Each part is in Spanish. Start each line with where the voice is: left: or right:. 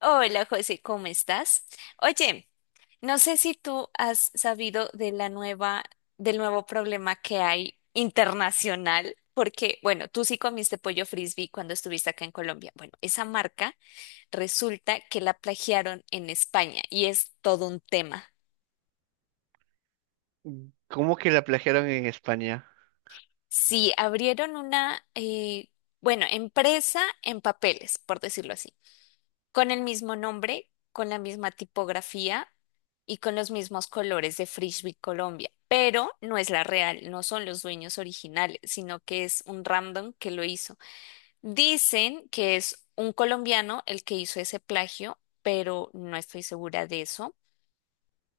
left: Hola José, ¿cómo estás? Oye, no sé si tú has sabido de la nueva, del nuevo problema que hay internacional, porque, bueno, tú sí comiste pollo frisbee cuando estuviste acá en Colombia. Bueno, esa marca resulta que la plagiaron en España y es todo un tema.
right: ¿Cómo que la plagiaron en España?
left: Sí, abrieron una, bueno, empresa en papeles, por decirlo así. Con el mismo nombre, con la misma tipografía y con los mismos colores de Frisbee Colombia, pero no es la real, no son los dueños originales, sino que es un random que lo hizo. Dicen que es un colombiano el que hizo ese plagio, pero no estoy segura de eso.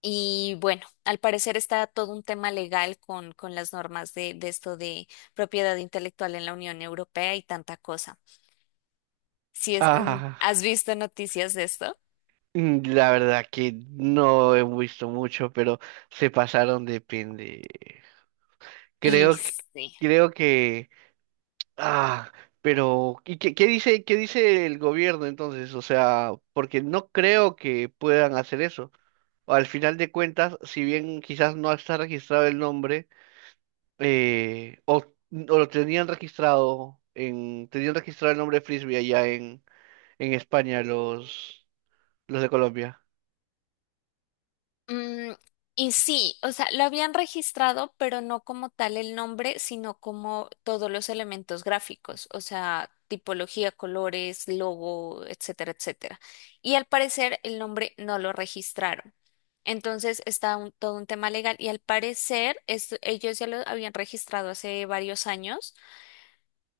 left: Y bueno, al parecer está todo un tema legal con las normas de esto de propiedad intelectual en la Unión Europea y tanta cosa. Si es,
right: Ah,
left: ¿has visto noticias de esto?
right: la verdad que no he visto mucho, pero se pasaron de pende.
left: Y
right: Creo que,
left: sí.
right: creo que, ah, pero ¿y qué dice el gobierno entonces? O sea, porque no creo que puedan hacer eso. Al final de cuentas, si bien quizás no está registrado el nombre, o lo tenían registrado el nombre de Frisbee allá en España, los de Colombia.
left: Mm, y sí, o sea, lo habían registrado, pero no como tal el nombre, sino como todos los elementos gráficos, o sea, tipología, colores, logo, etcétera, etcétera. Y al parecer el nombre no lo registraron. Entonces está todo un tema legal y al parecer ellos ya lo habían registrado hace varios años.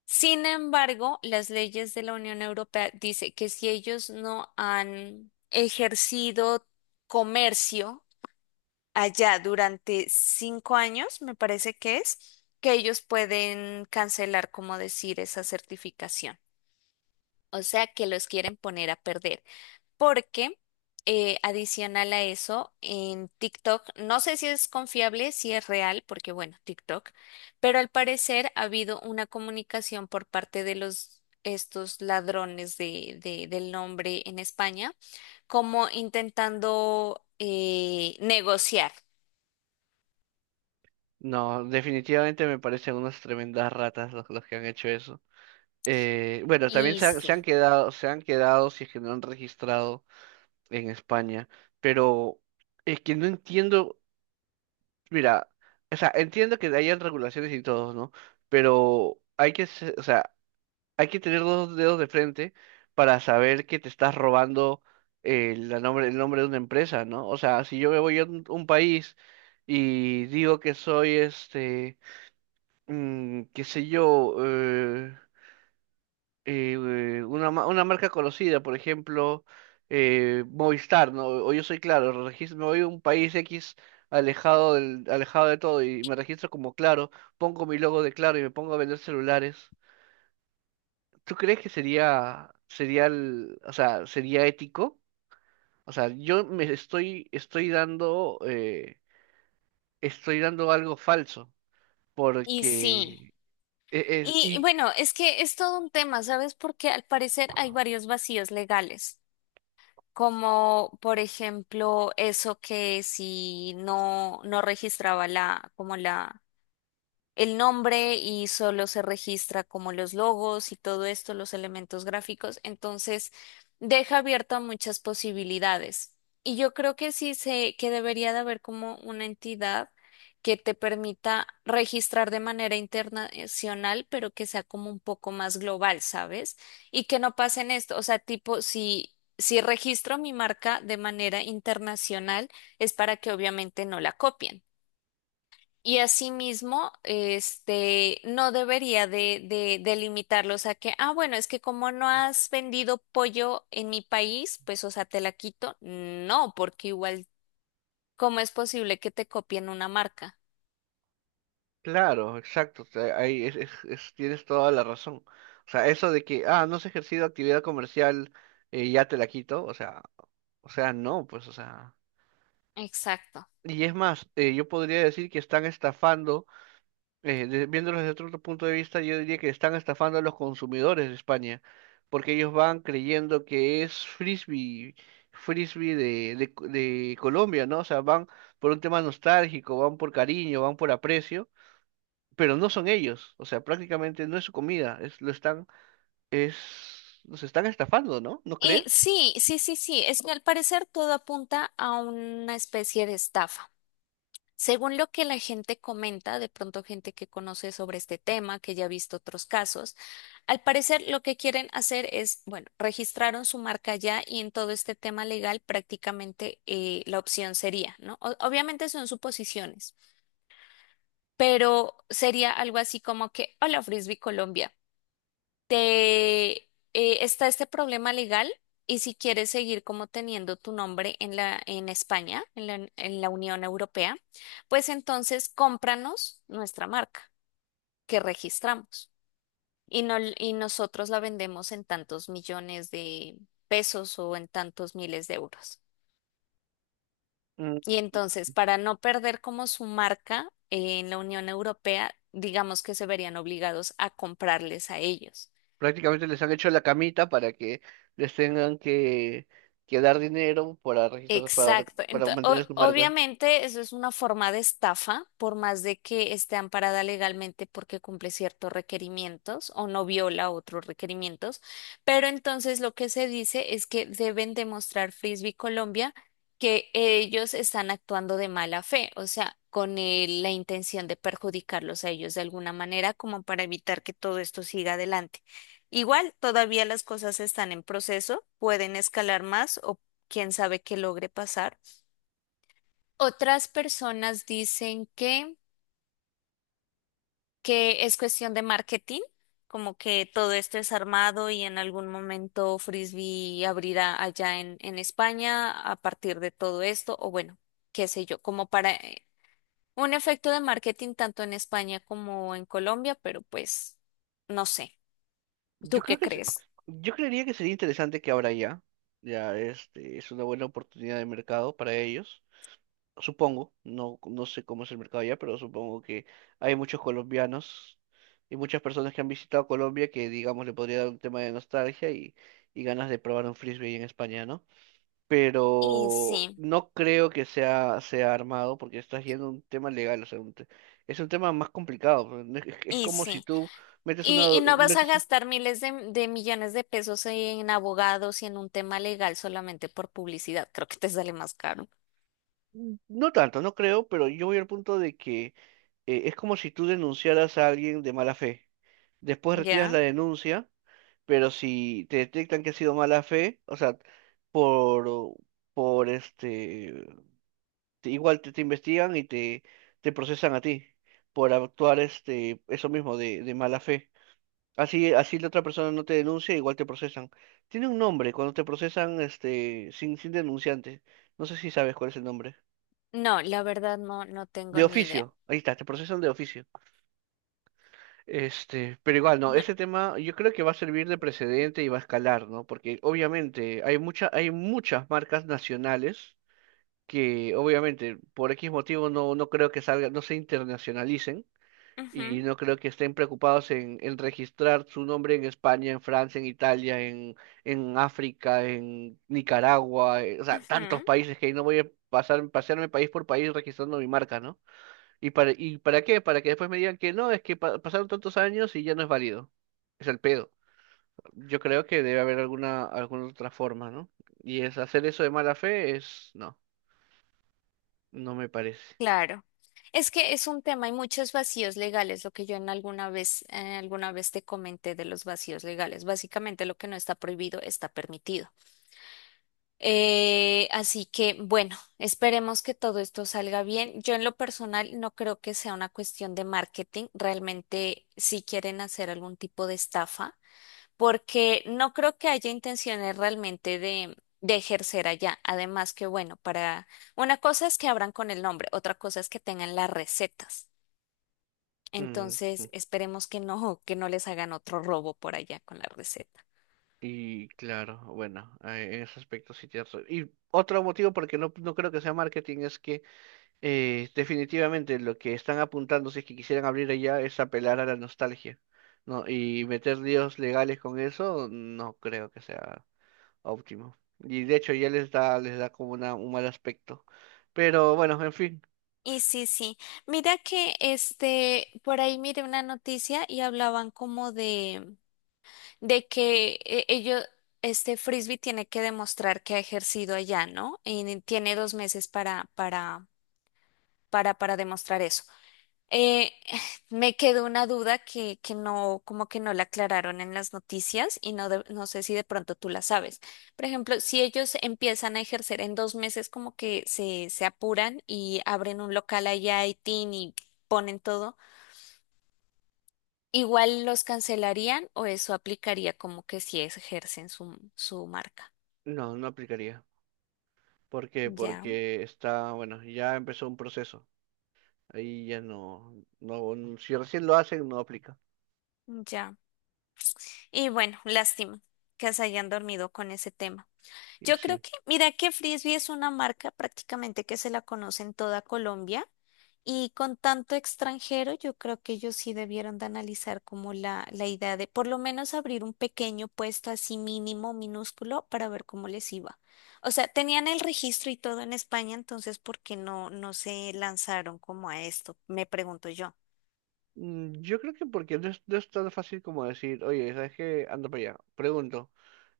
left: Sin embargo, las leyes de la Unión Europea dice que si ellos no han ejercido comercio, allá durante 5 años, me parece que es, que ellos pueden cancelar, como decir, esa certificación. O sea, que los quieren poner a perder. Porque, adicional a eso, en TikTok, no sé si es confiable, si es real, porque bueno, TikTok, pero al parecer ha habido una comunicación por parte de los... estos ladrones de, del nombre en España, como intentando negociar.
right: No, definitivamente me parecen unas tremendas ratas los que han hecho eso. Bueno, también
left: Y sí.
right: se han quedado si es que no han registrado en España, pero es que no entiendo, mira, o sea, entiendo que hayan regulaciones y todo, ¿no? Pero o sea, hay que tener dos dedos de frente para saber que te estás robando el nombre de una empresa, ¿no? O sea, si yo me voy a un país y digo que soy qué sé yo, una marca conocida, por ejemplo, Movistar, ¿no? O yo soy Claro, me voy a un país X, alejado alejado de todo y me registro como Claro, pongo mi logo de Claro y me pongo a vender celulares. ¿Tú crees que o sea, sería ético? O sea, yo me estoy dando algo falso,
left: Y sí,
right: porque e- es,
left: y
right: y
left: bueno, es que es todo un tema, ¿sabes? Porque al parecer hay varios vacíos legales, como por ejemplo eso que si no, no registraba la, como la el nombre y solo se registra como los logos y todo esto, los elementos gráficos. Entonces, deja abierto a muchas posibilidades. Y yo creo que sí se, que debería de haber como una entidad que te permita registrar de manera internacional, pero que sea como un poco más global, ¿sabes? Y que no pasen esto, o sea, tipo, si, si registro mi marca de manera internacional, es para que obviamente no la copien. Y asimismo, este, no debería de limitarlos a que, ah, bueno, es que como no has vendido pollo en mi país, pues, o sea, te la quito. No, porque igual, ¿cómo es posible que te copien una marca?
right: claro, exacto, o sea, ahí tienes toda la razón. O sea, eso de que, no has ejercido actividad comercial, ya te la quito, o sea, no, pues, o sea,
left: Exacto.
right: y es más, yo podría decir que están estafando, viéndolos desde otro punto de vista, yo diría que están estafando a los consumidores de España, porque ellos van creyendo que es frisbee de Colombia, ¿no? O sea, van por un tema nostálgico, van por cariño, van por aprecio, pero no son ellos, o sea, prácticamente no es su comida, es, lo están, es, los están estafando, ¿no? ¿No
left: Y
right: crees?
left: sí, es que al parecer todo apunta a una especie de estafa. Según lo que la gente comenta, de pronto gente que conoce sobre este tema, que ya ha visto otros casos, al parecer lo que quieren hacer es, bueno, registraron su marca ya y en todo este tema legal prácticamente la opción sería, ¿no? Obviamente son suposiciones, pero sería algo así como que, hola Frisbee Colombia te está este problema legal y si quieres seguir como teniendo tu nombre en la en España, en la Unión Europea, pues entonces cómpranos nuestra marca que registramos y no y nosotros la vendemos en tantos millones de pesos o en tantos miles de euros.
right: Mm.
left: Y entonces, para no perder como su marca en la Unión Europea, digamos que se verían obligados a comprarles a ellos.
right: Prácticamente les han hecho la camita para que les tengan que dar dinero para registrar,
left: Exacto.
right: para mantener su marca.
left: Obviamente eso es una forma de estafa, por más de que esté amparada legalmente porque cumple ciertos requerimientos o no viola otros requerimientos, pero entonces lo que se dice es que deben demostrar Frisbee Colombia que ellos están actuando de mala fe, o sea, con la intención de perjudicarlos a ellos de alguna manera como para evitar que todo esto siga adelante. Igual, todavía las cosas están en proceso, pueden escalar más o quién sabe qué logre pasar. Otras personas dicen que es cuestión de marketing, como que todo esto es armado y en algún momento Frisbee abrirá allá en España a partir de todo esto, o bueno, qué sé yo, como para un efecto de marketing tanto en España como en Colombia, pero pues no sé,
right: Yo
left: ¿tú
right: creo
left: qué
right: que
left: crees?
right: yo creería que sería interesante que ahora ya, es una buena oportunidad de mercado para ellos. Supongo, no, no sé cómo es el mercado allá, pero supongo que hay muchos colombianos y muchas personas que han visitado Colombia que, digamos, le podría dar un tema de nostalgia y ganas de probar un frisbee ahí en España, ¿no?
left: Y
right: Pero
left: sí,
right: no creo que sea armado porque estás yendo a un tema legal, o sea, es un tema más complicado. Pues, no es
left: y
right: como si
left: sí.
right: tú metes una,
left: Y no vas a
right: metes
left: gastar miles de millones de pesos en abogados y en un tema legal solamente por publicidad. Creo que te sale más caro.
right: Mm, No tanto, no creo, pero yo voy al punto de que es como si tú denunciaras a alguien de mala fe. Después retiras la
left: ¿Ya?
right: denuncia, pero si te detectan que ha sido mala fe, o sea, por, por este, igual te investigan y te procesan a ti por actuar, eso mismo de mala fe. Así la otra persona no te denuncia, igual te procesan. Tiene un nombre cuando te procesan sin denunciante. No sé si sabes cuál es el nombre.
left: No, la verdad no, no
right: De
left: tengo ni idea.
right: oficio, ahí está, te procesan de oficio. Pero igual, no,
left: No.
right: ese tema yo creo que va a servir de precedente y va a escalar, ¿no? Porque obviamente hay muchas marcas nacionales que obviamente por X motivo no creo que salgan, no se internacionalicen y
left: Ujú,
right: no creo que estén preocupados en registrar su nombre en España, en Francia, en Italia, en África, en Nicaragua, o sea, tantos
left: ujú,
right: países que ahí no voy a pasearme país por país registrando mi marca, ¿no? ¿Y para qué? Para que después me digan que no, es que pasaron tantos años y ya no es válido. Es el pedo. Yo creo que debe haber alguna otra forma, ¿no? Y es hacer eso de mala fe es, no, no me parece.
left: claro. Es que es un tema, hay muchos vacíos legales, lo que yo en alguna vez te comenté de los vacíos legales. Básicamente lo que no está prohibido está permitido. Así que bueno, esperemos que todo esto salga bien. Yo en lo personal no creo que sea una cuestión de marketing. Realmente si quieren hacer algún tipo de estafa, porque no creo que haya intenciones realmente de ejercer allá. Además que bueno, para una cosa es que abran con el nombre, otra cosa es que tengan las recetas.
right: Mm,
left: Entonces,
right: mm.
left: esperemos que no les hagan otro robo por allá con la receta.
right: Y claro, bueno, en ese aspecto sí tienes razón. Y otro motivo porque no creo que sea marketing es que definitivamente lo que están apuntando, si es que quisieran abrir allá, es apelar a la nostalgia, ¿no? Y meter líos legales con eso, no creo que sea óptimo. Y de hecho ya les da como un mal aspecto. Pero bueno, en fin,
left: Y sí, sí. Mira que este, por ahí miré una noticia y hablaban como de que ellos, este Frisbee tiene que demostrar que ha ejercido allá, ¿no? Y tiene 2 meses para demostrar eso. Eh, me quedó una duda que no, como que no la aclararon en las noticias y no, no sé si de pronto tú la sabes. Por ejemplo, si ellos empiezan a ejercer en 2 meses, como que se apuran y abren un local allá y tin y ponen todo, ¿igual los cancelarían o eso aplicaría como que si ejercen su, su marca?
right: no, no aplicaría. ¿Por qué?
left: Ya,
right: Porque está, bueno, ya empezó un proceso. Ahí ya no, si recién lo hacen, no aplica.
left: ya. Y bueno, lástima que se hayan dormido con ese tema.
right: Y
left: Yo creo
right: sí.
left: que, mira que Frisbee es una marca prácticamente que se la conoce en toda Colombia y con tanto extranjero yo creo que ellos sí debieron de analizar como la idea de por lo menos abrir un pequeño puesto así mínimo, minúsculo, para ver cómo les iba. O sea, tenían el registro y todo en España, entonces ¿por qué no, no se lanzaron como a esto? Me pregunto yo.
right: Yo creo que porque no es tan fácil como decir, oye, ¿sabes qué? Anda para allá. Pregunto,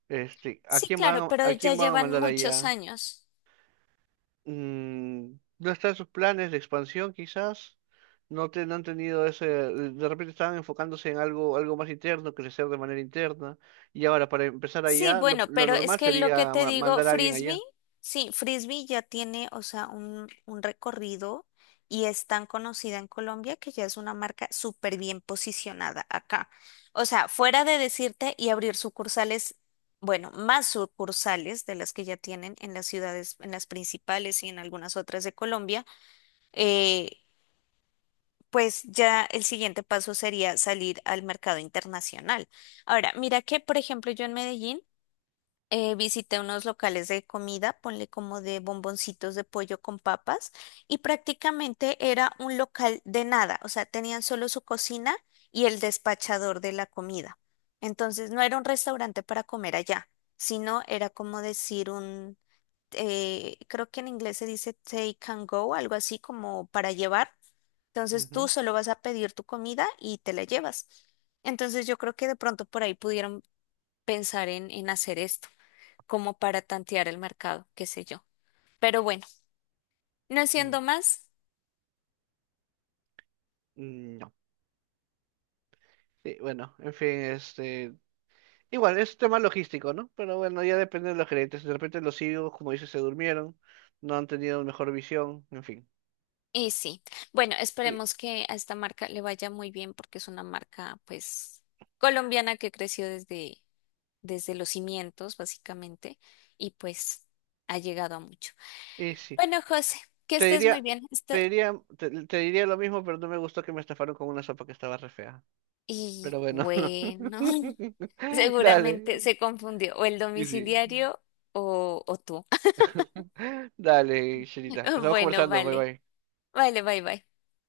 right: ¿a
left: Sí,
right: quién
left: claro, pero
right: a
left: ya
right: quién van a
left: llevan
right: mandar
left: muchos
right: allá?
left: años.
right: No está en sus planes de expansión, quizás. No, no han tenido ese. De repente estaban enfocándose en algo más interno, crecer de manera interna. Y ahora, para empezar
left: Sí,
right: allá,
left: bueno,
right: lo
left: pero es
right: normal
left: que lo que
right: sería
left: te digo,
right: mandar a alguien
left: Frisbee,
right: allá.
left: sí, Frisbee ya tiene, o sea, un recorrido y es tan conocida en Colombia que ya es una marca súper bien posicionada acá. O sea, fuera de decirte y abrir sucursales, bueno, más sucursales de las que ya tienen en las ciudades, en las principales y en algunas otras de Colombia, eh, pues ya el siguiente paso sería salir al mercado internacional. Ahora, mira que, por ejemplo, yo en Medellín, visité unos locales de comida, ponle como de bomboncitos de pollo con papas, y prácticamente era un local de nada, o sea, tenían solo su cocina y el despachador de la comida. Entonces no era un restaurante para comer allá, sino era como decir un, creo que en inglés se dice take and go, algo así como para llevar. Entonces tú
right: Ujú,
left: solo vas a pedir tu comida y te la llevas. Entonces yo creo que de pronto por ahí pudieron pensar en hacer esto, como para tantear el mercado, qué sé yo. Pero bueno, no
right: mm,
left: siendo más,
right: mm, No. Sí, bueno, en fin. Igual, es tema logístico, ¿no? Pero bueno, ya depende de los gerentes. De repente los CEOs, como dices, se durmieron, no han tenido mejor visión, en fin.
left: y sí. Bueno,
right: Oye.
left: esperemos que a esta marca le vaya muy bien porque es una marca, pues, colombiana que creció desde, desde los cimientos, básicamente, y pues ha llegado a mucho.
right: Y, sí.
left: Bueno, José, que
right: Te
left: estés muy
right: diría,
left: bien.
right: te
left: Esta-
right: diría, te, te diría lo mismo, pero no me gustó que me estafaron con una sopa que estaba re fea.
left: Y
right: Pero bueno, no.
left: bueno,
right: Dale.
left: seguramente se confundió o el
right: Y sí.
left: domiciliario o tú.
right: Dale, Sherita. Estamos
left: Bueno,
right: conversando. Bye
left: vale.
right: bye.
left: Vale, bye, bye.